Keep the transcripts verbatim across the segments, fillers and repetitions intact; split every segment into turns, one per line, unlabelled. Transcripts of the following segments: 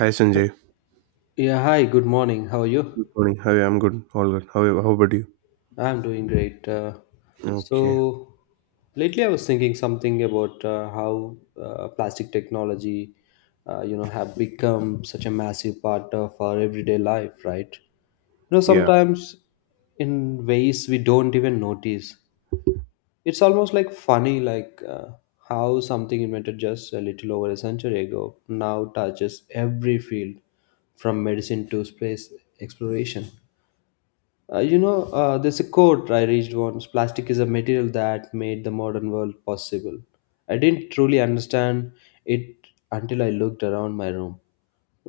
Hi Sanjay.
Yeah, hi, good morning. How are you?
Good morning. How are you? I'm good. All good. How, how about you?
I'm doing great. Uh,
Okay.
so, lately I was thinking something about uh, how uh, plastic technology, uh, you know, have become such a massive part of our everyday life, right? You know,
Yeah.
sometimes in ways we don't even notice. It's almost like funny, like uh, how something invented just a little over a century ago now touches every field from medicine to space exploration. Uh, you know, uh, there's a quote I reached once: plastic is a material that made the modern world possible. I didn't truly understand it until I looked around my room.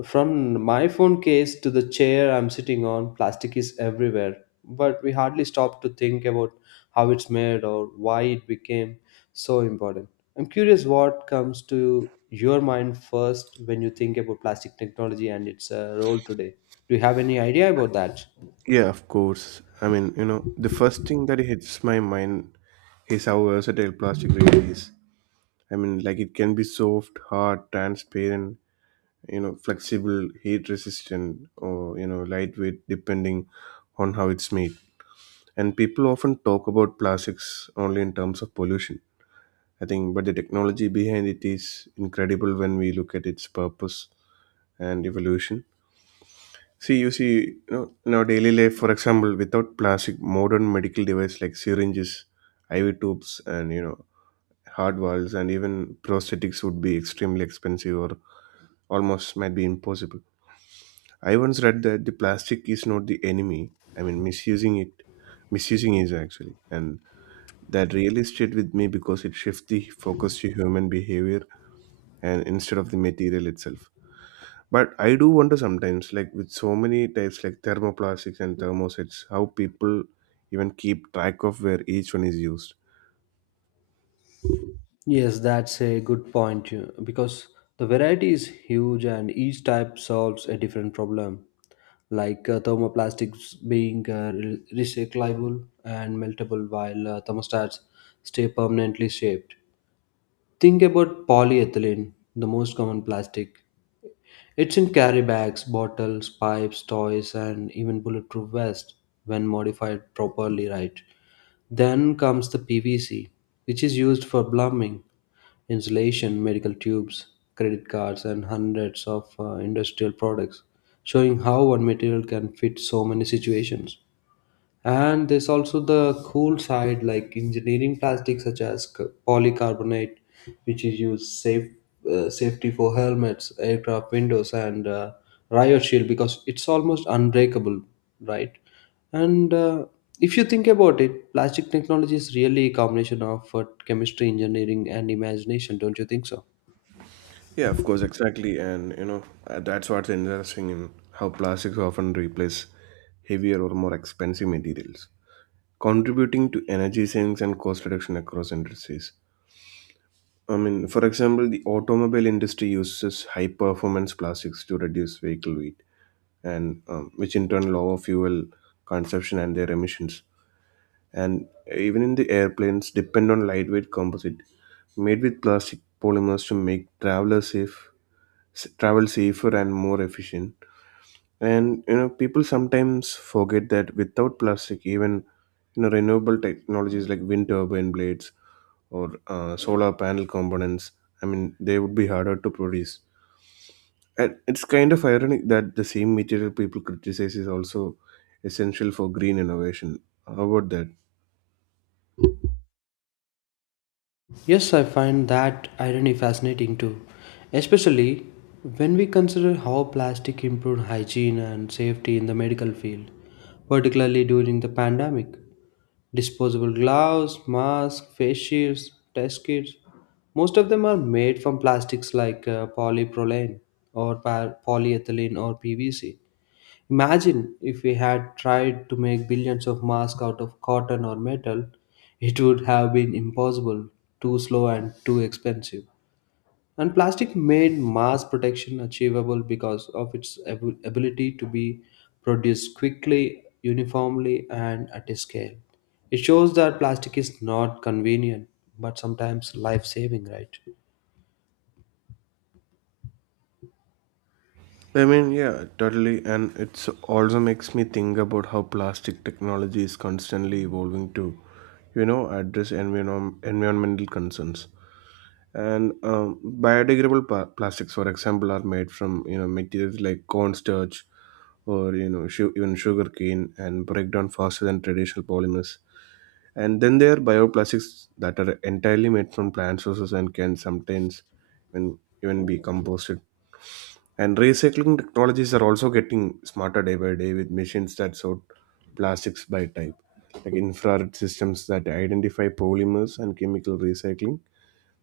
From my phone case to the chair I'm sitting on, plastic is everywhere, but we hardly stop to think about how it's made or why it became so important. I'm curious what comes to your mind first when you think about plastic technology and its uh, role today. Do you have any idea about that?
Yeah, of course. I mean, you know, the first thing that hits my mind is how versatile plastic really is. I mean, like it can be soft, hard, transparent, you know, flexible, heat resistant, or, you know, lightweight, depending on how it's made. And people often talk about plastics only in terms of pollution, I think, but the technology behind it is incredible when we look at its purpose and evolution. See, you see, you know, in our daily life, for example, without plastic, modern medical devices like syringes, I V tubes, and you know, heart valves, and even prosthetics would be extremely expensive or almost might be impossible. I once read that the plastic is not the enemy. I mean, misusing it, misusing is actually, and that really stayed with me because it shifts the focus to human behavior and instead of the material itself. But I do wonder sometimes, like with so many types like thermoplastics and thermosets, how people even keep track of where each one is used.
Yes, that's a good point you- because the variety is huge and each type solves a different problem. Like uh, thermoplastics being uh, re- recyclable and meltable, while uh, thermostats stay permanently shaped. Think about polyethylene, the most common plastic. It's in carry bags, bottles, pipes, toys, and even bulletproof vest when modified properly, right? Then comes the P V C, which is used for plumbing, insulation, medical tubes, credit cards, and hundreds of uh, industrial products, showing how one material can fit so many situations. And there's also the cool side, like engineering plastics such as c- polycarbonate, which is used safe uh, safety for helmets, aircraft windows, and uh, riot shield because it's almost unbreakable, right? And uh, if you think about it, plastic technology is really a combination of uh, chemistry, engineering, and imagination. Don't you think so?
Yeah, of course, exactly. And you know, uh, that's what's interesting in how plastics often replace heavier or more expensive materials, contributing to energy savings and cost reduction across industries. I mean, for example, the automobile industry uses high performance plastics to reduce vehicle weight, and um, which in turn lower fuel consumption and their emissions. And even in the airplanes depend on lightweight composite made with plastic polymers to make traveler safe s- travel safer and more efficient. And you know people sometimes forget that without plastic even you know renewable technologies like wind turbine blades or uh, solar panel components, I mean they would be harder to produce, and it's kind of ironic that the same material people criticize is also essential for green innovation. How about that?
Yes, I find that irony fascinating too, especially when we consider how plastic improved hygiene and safety in the medical field, particularly during the pandemic. Disposable gloves, masks, face shields, test kits, most of them are made from plastics like uh, polypropylene or pa- polyethylene or P V C. Imagine if we had tried to make billions of masks out of cotton or metal, it would have been impossible, too slow and too expensive. And plastic made mass protection achievable because of its ab- ability to be produced quickly, uniformly, and at a scale. It shows that plastic is not convenient, but sometimes life saving, right?
I mean, yeah, totally. And it's also makes me think about how plastic technology is constantly evolving to, you know, address environ- environmental concerns. And um, biodegradable pa- plastics, for example, are made from, you know, materials like cornstarch or, you know, su- even sugarcane, and break down faster than traditional polymers. And then there are bioplastics that are entirely made from plant sources and can sometimes even, even be composted. And recycling technologies are also getting smarter day by day, with machines that sort plastics by type, like infrared systems that identify polymers, and chemical recycling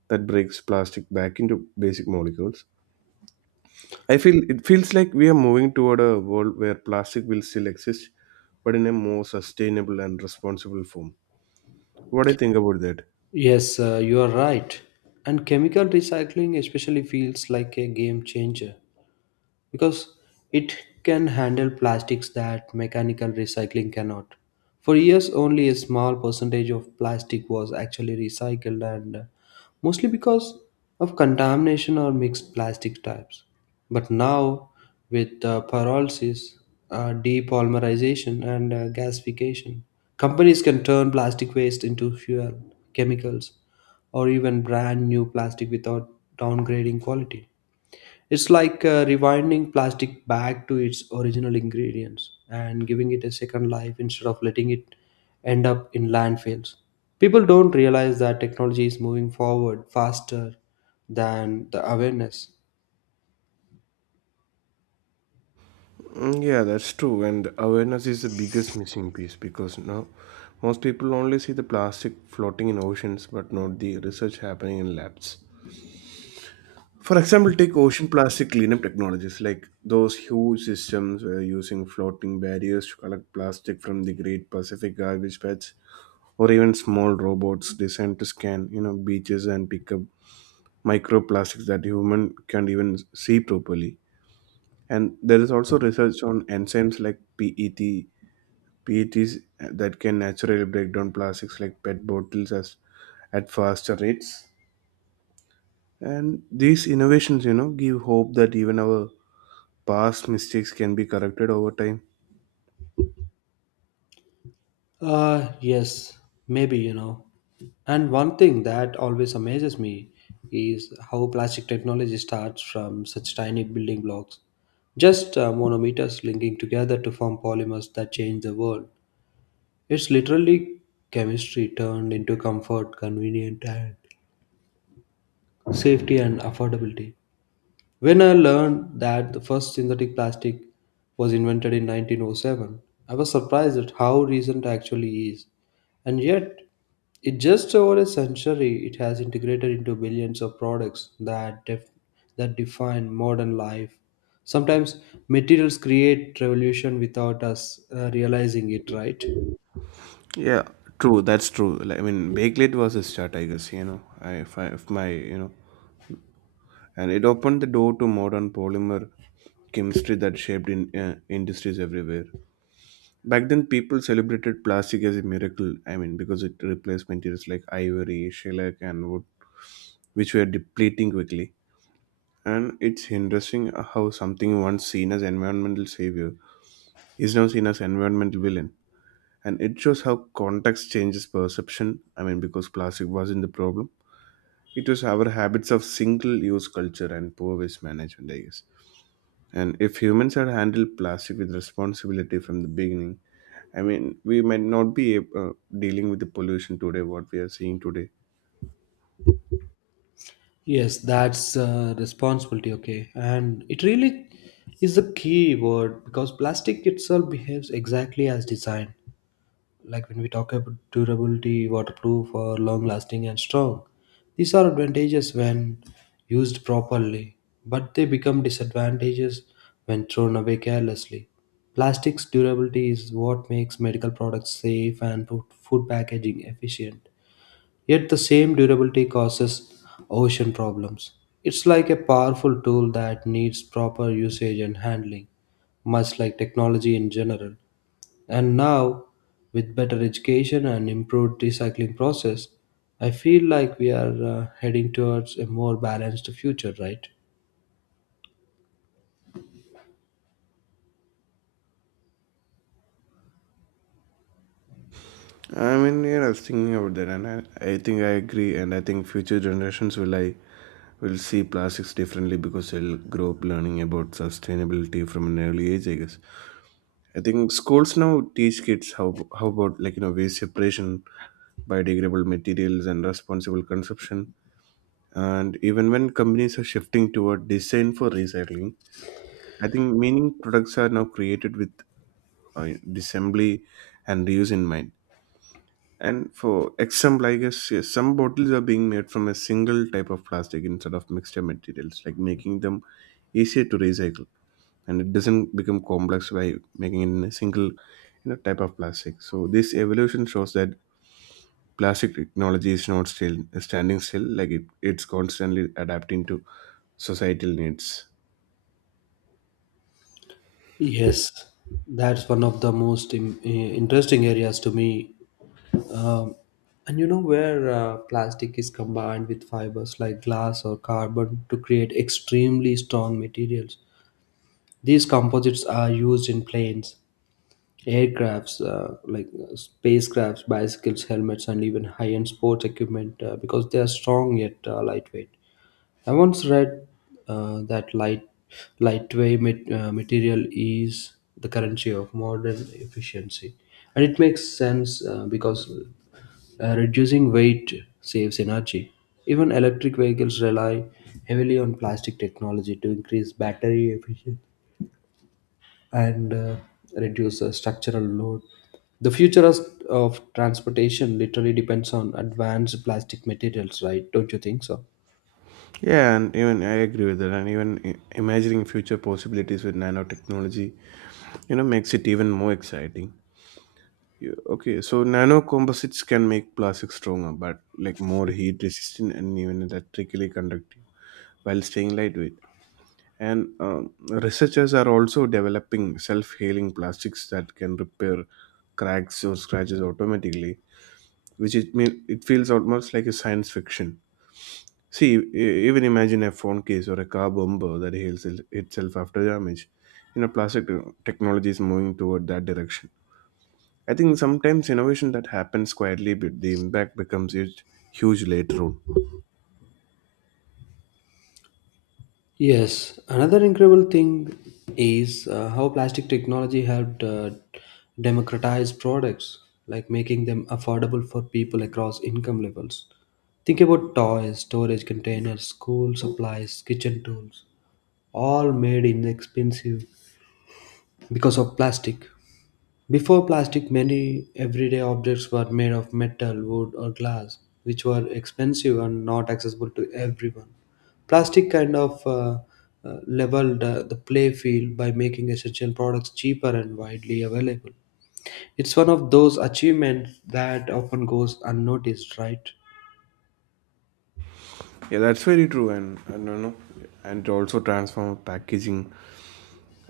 that breaks plastic back into basic molecules. I feel it feels like we are moving toward a world where plastic will still exist, but in a more sustainable and responsible form. What do you think about that?
Yes, uh, you are right. And chemical recycling especially feels like a game changer, because it can handle plastics that mechanical recycling cannot. For years, only a small percentage of plastic was actually recycled, and uh, mostly because of contamination or mixed plastic types. But now, with uh, pyrolysis, uh, depolymerization, and uh, gasification, companies can turn plastic waste into fuel, chemicals, or even brand new plastic without downgrading quality. It's like uh, rewinding plastic back to its original ingredients and giving it a second life instead of letting it end up in landfills. People don't realize that technology is moving forward faster than the awareness.
Mm, yeah, that's true. And awareness is the biggest missing piece because now most people only see the plastic floating in oceans but not the research happening in labs. For example, take ocean plastic cleanup technologies like those huge systems where using floating barriers to collect plastic from the Great Pacific garbage patch, or even small robots designed to scan, you know, beaches and pick up microplastics that human can't even see properly. And there is also research on enzymes like P E T P E Ts that can naturally break down plastics like P E T bottles as at faster rates. And these innovations, you know, give hope that even our past mistakes can be corrected over time.
Uh, yes, maybe, you know. And one thing that always amazes me is how plastic technology starts from such tiny building blocks, just uh, monometers linking together to form polymers that change the world. It's literally chemistry turned into comfort, convenient, and safety and affordability. When I learned that the first synthetic plastic was invented in nineteen oh seven, I was surprised at how recent actually is. And yet, in just over a century, it has integrated into billions of products that def- that define modern life. Sometimes materials create revolution without us uh, realizing it, right?
Yeah, true. That's true. Like, I mean, Bakelite was a start, I guess. You know, I, if, I, if my you know, and it opened the door to modern polymer chemistry that shaped in uh, industries everywhere. Back then, people celebrated plastic as a miracle. I mean, because it replaced materials like ivory, shellac, and wood, which were depleting quickly. And it's interesting how something once seen as environmental savior is now seen as environmental villain. And it shows how context changes perception. I mean, because plastic wasn't the problem, it was our habits of single-use culture and poor waste management, I guess. And if humans had handled plastic with responsibility from the beginning, I mean, we might not be uh, dealing with the pollution today, what we are seeing today.
Yes, that's uh, responsibility. Okay, and it really is a key word because plastic itself behaves exactly as designed. Like when we talk about durability, waterproof, or long-lasting and strong, these are advantages when used properly, but they become disadvantages when thrown away carelessly. Plastic's durability is what makes medical products safe and food food packaging efficient. Yet the same durability causes ocean problems. It's like a powerful tool that needs proper usage and handling, much like technology in general. And now, with better education and improved recycling process, I feel like we are uh, heading towards a more balanced future, right?
I mean, yeah, I was thinking about that, and I, I think I agree, and I think future generations will I will see plastics differently because they'll grow up learning about sustainability from an early age, I guess. I think schools now teach kids how how about like you know waste separation, biodegradable materials, and responsible consumption. And even when companies are shifting toward design for recycling, I think meaning products are now created with uh, disassembly and reuse in mind. And for example, I guess yes, some bottles are being made from a single type of plastic instead of mixture materials, like making them easier to recycle, and it doesn't become complex by making it in a single you know type of plastic. So this evolution shows that plastic technology is not still standing still; like it, it's constantly adapting to societal needs.
Yes, that's one of the most im- eh, interesting areas to me. Um, and you know where uh, plastic is combined with fibers like glass or carbon to create extremely strong materials. These composites are used in planes, aircrafts, uh, like uh, spacecrafts, bicycles, helmets, and even high-end sports equipment uh, because they are strong yet uh, lightweight. I once read uh, that light, lightweight mat- uh, material is the currency of modern efficiency, and it makes sense uh, because uh, reducing weight saves energy. Even electric vehicles rely heavily on plastic technology to increase battery efficiency and uh, reduce uh, structural load. The future of of transportation literally depends on advanced plastic materials, right? Don't you think so?
Yeah, and even I agree with that. And even i- imagining future possibilities with nanotechnology, you know, makes it even more exciting. You, okay, so nano composites can make plastic stronger, but like more heat resistant and even electrically conductive while staying lightweight. And um, researchers are also developing self healing plastics that can repair cracks or scratches automatically, which it mean it feels almost like a science fiction. See, e- even imagine a phone case or a car bumper that heals it- itself after damage. You know, plastic te- technology is moving toward that direction. I think sometimes innovation that happens quietly, but the impact becomes huge, huge later on.
Yes, another incredible thing is uh, how plastic technology helped uh, democratize products, like making them affordable for people across income levels. Think about toys, storage containers, school supplies, kitchen tools, all made inexpensive because of plastic. Before plastic, many everyday objects were made of metal, wood, or glass, which were expensive and not accessible to everyone. Plastic kind of uh, uh, leveled uh, the play field by making essential products cheaper and widely available. It's one of those achievements that often goes unnoticed, right?
Yeah, that's very true, and and you know, and also transform packaging.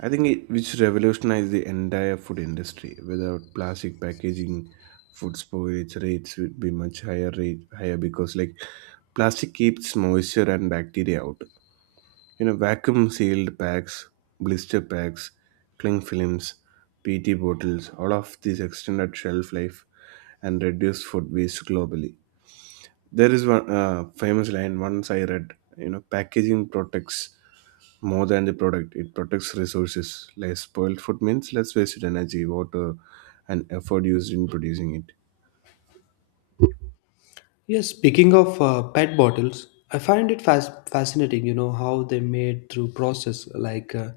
I think it, which revolutionized the entire food industry. Without plastic packaging, food spoilage rates would be much higher rate higher because like plastic keeps moisture and bacteria out. You know, vacuum sealed packs, blister packs, cling films, P E T bottles, all of these extended shelf life and reduce food waste globally. There is one uh, famous line once I read, you know, packaging protects more than the product, it protects resources. Less spoiled food means less wasted energy, water, and effort used in producing it.
Yes, speaking of uh, P E T bottles, I find it fas- fascinating, you know, how they made through process like uh,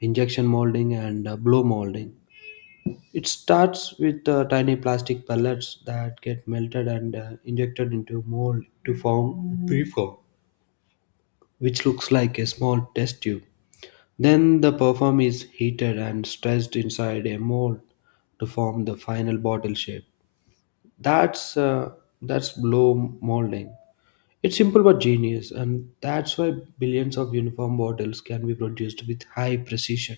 injection molding and uh, blow molding. It starts with uh, tiny plastic pellets that get melted and uh, injected into mold to form preform, which looks like a small test tube. Then the perfume is heated and stretched inside a mold to form the final bottle shape. That's uh, that's blow molding. It's simple but genius, and that's why billions of uniform bottles can be produced with high precision.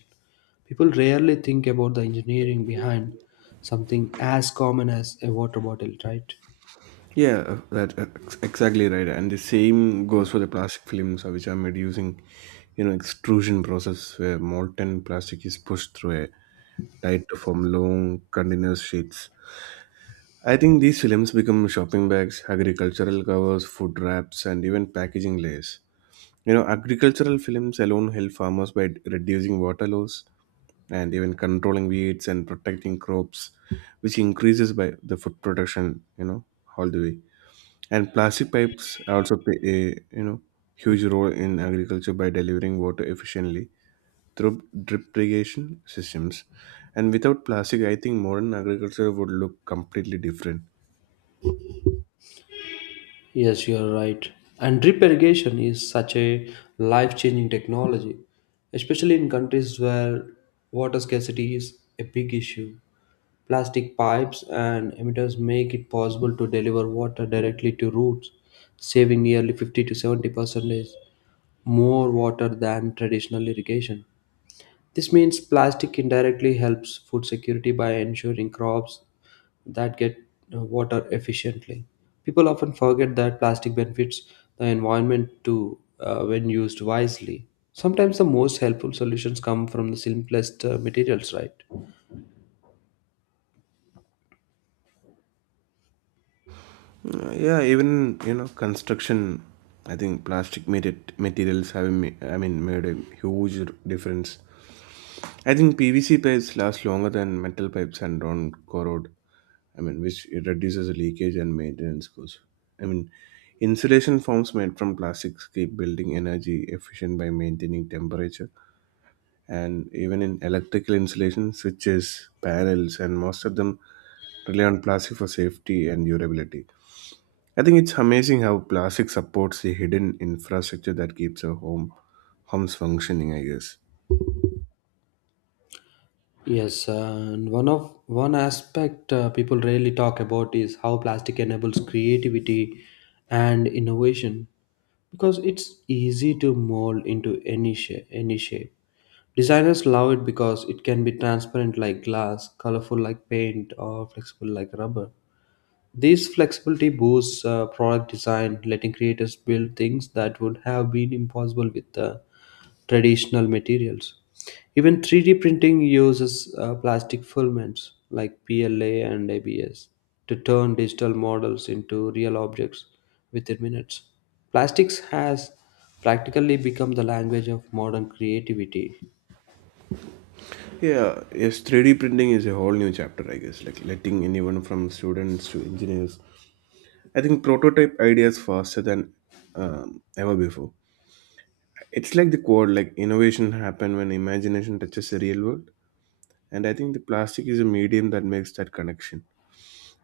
People rarely think about the engineering behind something as common as a water bottle, right?
Yeah, uh, that uh, ex- exactly right. And the same goes for the plastic films, uh, which are made using, you know, extrusion process where molten plastic is pushed through a tight to form long continuous sheets. I think these films become shopping bags, agricultural covers, food wraps, and even packaging layers. You know, agricultural films alone help farmers by reducing water loss and even controlling weeds and protecting crops, which increases by the food production. You know, all the way. And plastic pipes also play a you know huge role in agriculture by delivering water efficiently through drip irrigation systems. And without plastic, I think modern agriculture would look completely different.
Yes, you are right. And drip irrigation is such a life changing technology, especially in countries where water scarcity is a big issue. Plastic pipes and emitters make it possible to deliver water directly to roots, saving nearly fifty to seventy percent more water than traditional irrigation. This means plastic indirectly helps food security by ensuring crops that get uh, water efficiently. People often forget that plastic benefits the environment too uh, when used wisely. Sometimes the most helpful solutions come from the simplest uh, materials, right?
Uh, yeah, even you know construction. I think plastic made materials have ma- I mean made a huge difference. I think P V C pipes last longer than metal pipes and don't corrode, I mean, which it reduces leakage and maintenance costs. I mean, insulation forms made from plastics keep building energy efficient by maintaining temperature. And even in electrical insulation, switches, panels, and most of them rely on plastic for safety and durability. I think it's amazing how plastic supports the hidden infrastructure that keeps our home homes functioning, I guess.
Yes, uh, and one of one aspect uh, people rarely talk about is how plastic enables creativity and innovation because it's easy to mold into any shape, any shape Designers love it because it can be transparent like glass, colorful like paint, or flexible like rubber. This flexibility boosts uh, product design, letting creators build things that would have been impossible with uh, traditional materials. Even three D printing uses uh, plastic filaments like P L A and A B S to turn digital models into real objects within minutes. Plastics has practically become the language of modern creativity.
Yeah, yes, three D printing is a whole new chapter, I guess. Like letting anyone from students to engineers, I think prototype ideas faster than um, ever before. It's like the quote, like innovation happen when imagination touches the real world. And I think the plastic is a medium that makes that connection.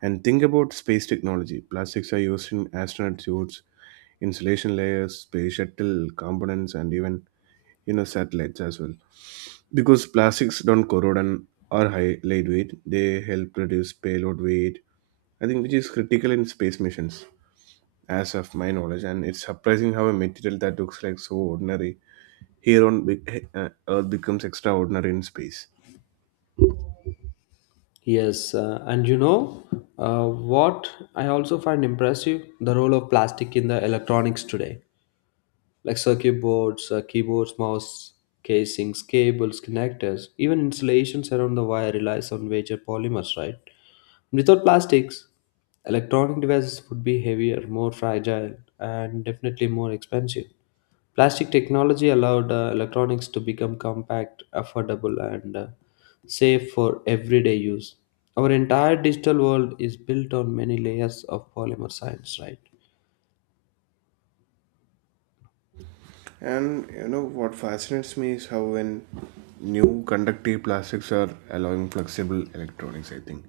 And think about space technology. Plastics are used in astronaut suits, insulation layers, space shuttle components, and even you know satellites as well. Because plastics don't corrode and are high lightweight, they help reduce payload weight, I think, which is critical in space missions. As of my knowledge, and it's surprising how a material that looks like so ordinary here on be- uh, earth becomes extraordinary in space.
Yes, uh, and you know uh, what I also find impressive the role of plastic in the electronics today, like circuit boards, uh, keyboards, mouse casings, cables, connectors, even installations around the wire relies on major polymers, right? Without plastics, electronic devices would be heavier, more fragile, and definitely more expensive. Plastic technology allowed uh, electronics to become compact, affordable, and uh, safe for everyday use. Our entire digital world is built on many layers of polymer science, right?
And you know what fascinates me is how when new conductive plastics are allowing flexible electronics, I think,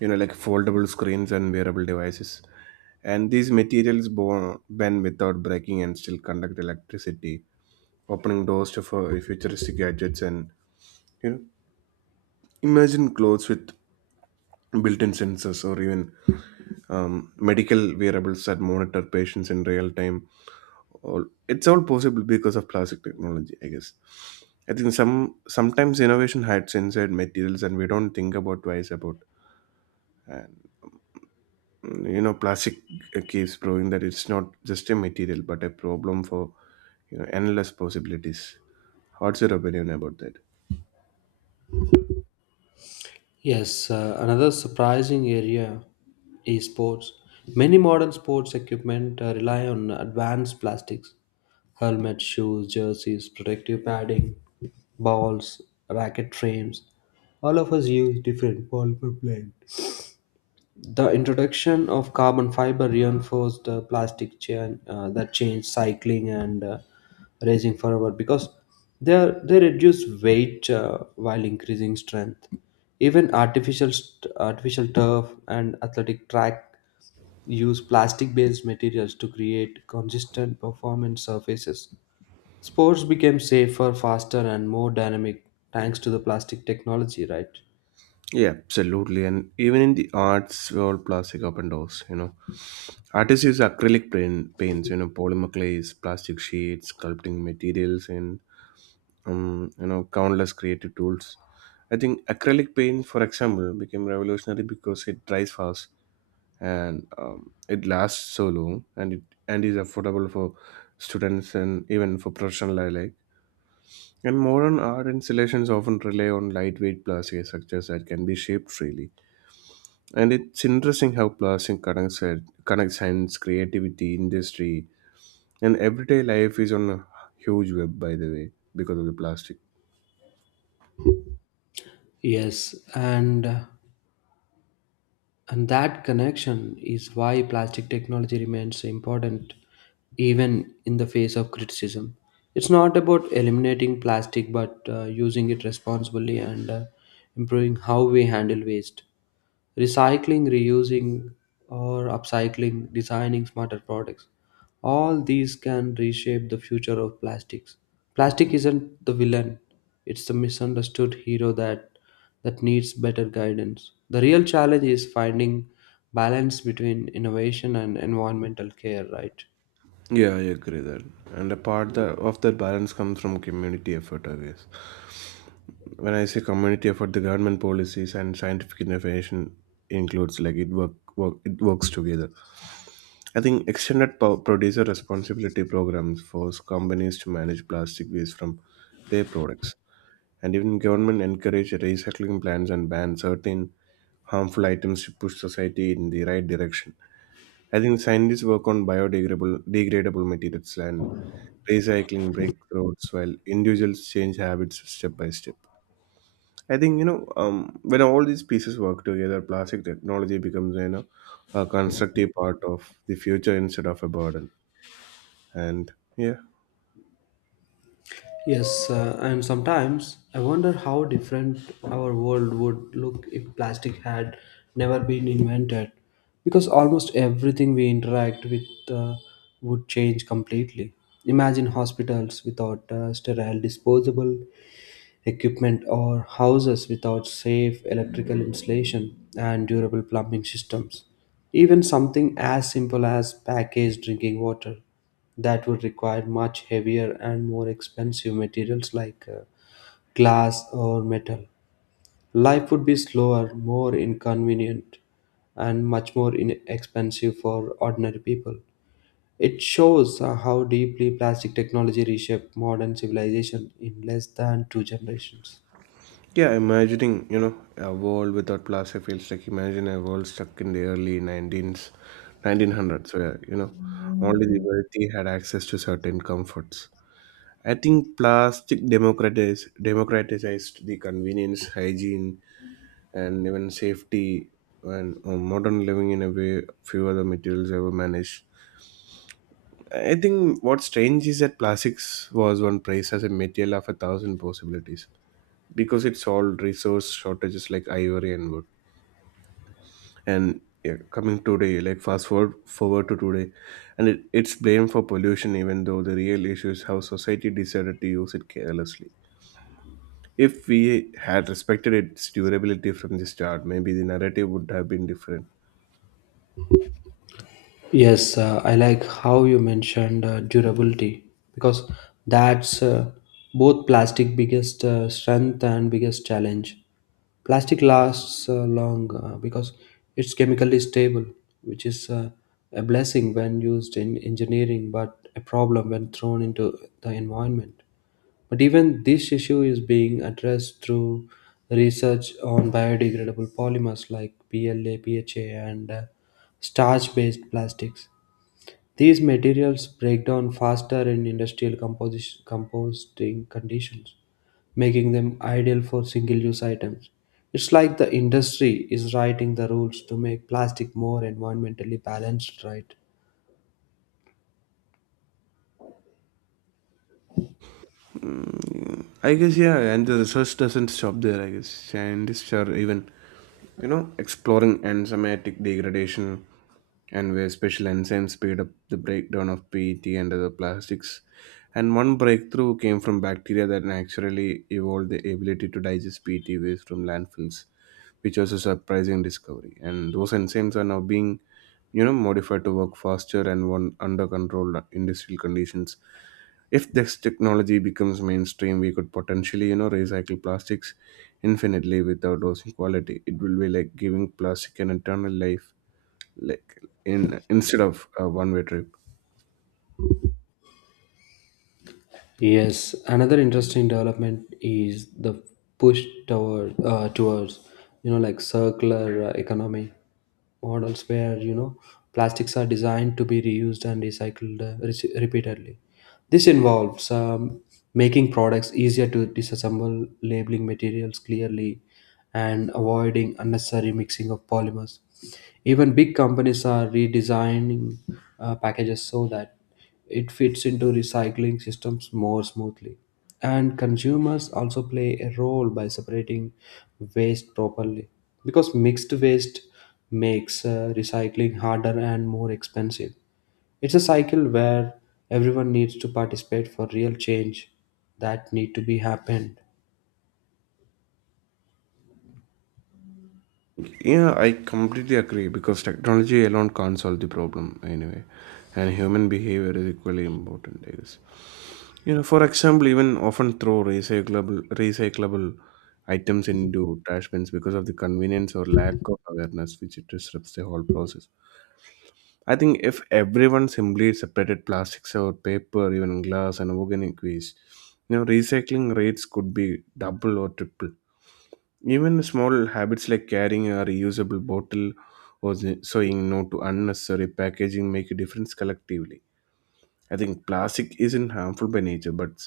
you know, like foldable screens and wearable devices. And these materials bo- bend without breaking and still conduct electricity, opening doors to fu- futuristic gadgets. And you know, imagine clothes with built-in sensors, or even um, medical wearables that monitor patients in real time. All it's all possible because of plastic technology, I guess. I think some sometimes innovation hides inside materials, and we don't think about twice about. And mm, you know, plastic uh, keeps proving that it's not just a material, but a problem for you know endless possibilities. What's your opinion about that?
Yes, uh, another surprising area is sports. Many modern sports equipment uh, rely on advanced plastics: helmets, shoes, jerseys, protective padding, balls, racket frames. All of us use different polymer blends. The introduction of carbon fiber reinforced uh, plastic chain uh, that changed cycling and uh, racing forever because they are, they reduce weight uh, while increasing strength. Even artificial st- artificial turf and athletic track use plastic-based materials to create consistent performance surfaces. Sports became safer, faster, and more dynamic thanks to the plastic technology, right?
Yeah, absolutely. And even in the arts, we all plastic up and doors, you know. Artists use acrylic paint, paints, you know, polymer clays, plastic sheets, sculpting materials, and, um, you know, countless creative tools. I think acrylic paint, for example, became revolutionary because it dries fast and um, it lasts so long and it and is affordable for students and even for professional alike. And modern art installations often rely on lightweight plastic structures that can be shaped freely, and it's interesting how plastic connects, connects science, creativity, industry, and everyday life is on a huge web, by the way, because of the plastic.
Yes, and. And that connection is why plastic technology remains so important even in the face of criticism. It's not about eliminating plastic but uh, using it responsibly and uh, improving how we handle waste. Recycling, reusing, or upcycling, designing smarter products. All these can reshape the future of plastics. Plastic isn't the villain, it's the misunderstood hero that that needs better guidance. The real challenge is finding balance between innovation and environmental care, right?
Yeah, I agree that. And a part that, of that balance comes from community effort, I guess. When I say community effort, the government policies and scientific innovation includes like it work, work it works together. I think extended po- producer responsibility programs force companies to manage plastic waste from their products. And even government encourage recycling plans and ban certain harmful items to push society in the right direction. I think scientists work on biodegradable degradable materials and recycling breakthroughs while individuals change habits step by step. I think you know um, when all these pieces work together, plastic technology becomes, you know a constructive part of the future instead of a burden. And yeah.
Yes, uh, and sometimes I wonder how different our world would look if plastic had never been invented, because almost everything we interact with uh, would change completely. Imagine hospitals without uh, sterile disposable equipment or houses without safe electrical insulation and durable plumbing systems. Even something as simple as packaged drinking water that would require much heavier and more expensive materials like uh, glass or metal. Life would be slower, more inconvenient, and much more inexpensive for ordinary people. It shows uh, how deeply plastic technology reshaped modern civilization in less than two generations.
Yeah, imagining, you know, a world without plastic feels like imagine a world stuck in the early nineteens, nineteen hundreds, where, you know, only the wealthy had access to certain comforts. I think plastic democratize, democratized the convenience, hygiene, and even safety and uh, modern living in a way few other materials ever managed. I think what's strange is that plastics was one praised as a material of a thousand possibilities because it solved resource shortages like ivory and wood. And yeah, coming today like fast forward forward to today and it, it's blamed for pollution, even though the real issue is how society decided to use it carelessly. If we had respected its durability from the start, maybe the narrative would have been different.
Yes, uh, I like how you mentioned uh, durability because that's uh, both plastic biggest uh, strength and biggest challenge. Plastic lasts uh, long uh, because it's chemically stable, which is uh, a blessing when used in engineering, but a problem when thrown into the environment. But even this issue is being addressed through research on biodegradable polymers like P L A, P H A, and uh, starch based plastics. These materials break down faster in industrial composi- composting conditions, making them ideal for single use items. It's like the industry is writing the rules to make plastic more environmentally balanced, right?
I guess. Yeah, and the research doesn't stop there. I guess scientists are even, you know exploring enzymatic degradation and where special enzymes speed up the breakdown of P E T and other plastics. And one breakthrough came from bacteria that naturally evolved the ability to digest P E T waste from landfills, which was a surprising discovery. And those enzymes are now being, you know, modified to work faster and one under controlled industrial conditions. If this technology becomes mainstream, we could potentially, you know, recycle plastics infinitely without losing quality. It will be like giving plastic an eternal life, like in instead of a one way trip.
Yes, another interesting development is the push toward uh, towards you know like circular uh, economy models where you know plastics are designed to be reused and recycled uh, re- repeatedly. This involves um, making products easier to disassemble, labeling materials clearly, and avoiding unnecessary mixing of polymers. Even big companies are redesigning uh, packages so that it fits into recycling systems more smoothly. And consumers also play a role by separating waste properly because mixed waste makes uh, recycling harder and more expensive. It's a cycle where everyone needs to participate for real change that need to be happened.
Yeah, I completely agree because technology alone can't solve the problem anyway, and human behavior is equally important, I guess. You know, for example, even often throw recyclable recyclable items into trash bins because of the convenience or lack of awareness, which it disrupts the whole process. I think if everyone simply separated plastics or paper, even glass and organic waste, you know, recycling rates could be double or triple. Even small habits like carrying a reusable bottle or s- saying no to unnecessary packaging make a difference collectively. I think plastic isn't harmful by nature, but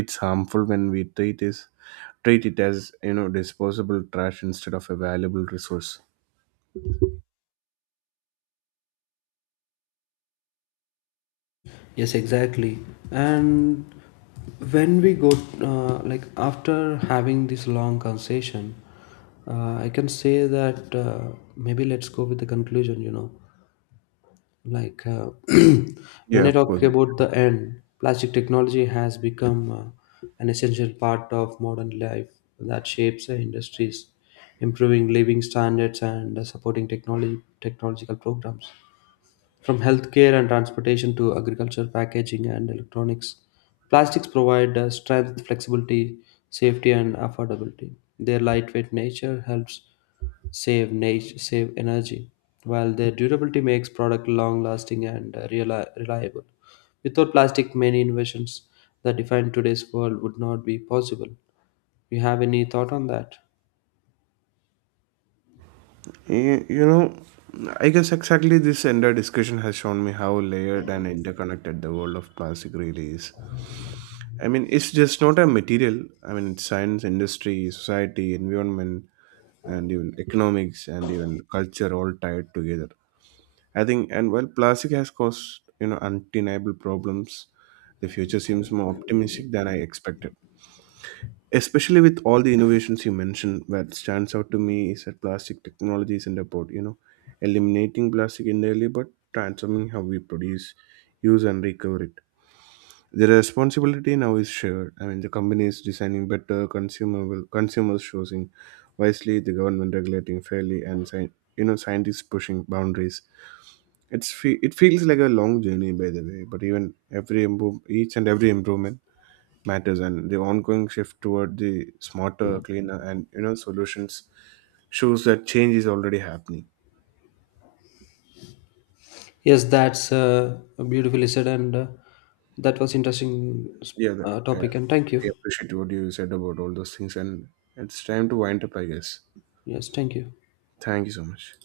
it's harmful when we treat it treat it as, you know, disposable trash instead of a valuable resource.
Yes, exactly. And when we go, uh, like after having this long conversation, uh, I can say that uh, maybe let's go with the conclusion. You know, like uh, when
Yeah,
I
of
talk
course.
about the end, plastic technology has become uh, an essential part of modern life that shapes uh, industries, improving living standards and uh, supporting technology technological programs. From healthcare and transportation to agriculture, packaging, and electronics, plastics provide uh, strength, flexibility, safety, and affordability. Their lightweight nature helps save nat- save energy, while their durability makes product long-lasting and uh, reali- reliable. Without plastic, many inventions that define today's world would not be possible. You have any thought on that?
Y- You know, I guess exactly this entire discussion has shown me how layered and interconnected the world of plastic really is. I mean, it's just not a material. I mean, it's science, industry, society, environment, and even economics and even culture all tied together. I think, and while plastic has caused, you know, undeniable problems, the future seems more optimistic than I expected, especially with all the innovations you mentioned. What stands out to me is that plastic technology isn't about, you know eliminating plastic entirely, but transforming how we produce, use, and recover it. The responsibility now is shared. I mean, the company is designing better consumable consumers choosing wisely, the government regulating fairly, and sci- you know scientists pushing boundaries. It's fe- it feels like a long journey, by the way. But even every improve, each and every improvement matters, and the ongoing shift toward the smarter, cleaner, and you know solutions shows that change is already happening.
Yes, that's uh, beautifully said, and uh, that was interesting
Yeah, that,
uh,
yeah,
topic. And thank you.
I appreciate what you said about all those things, and it's time to wind up, I guess.
Yes, thank you.
Thank you so much.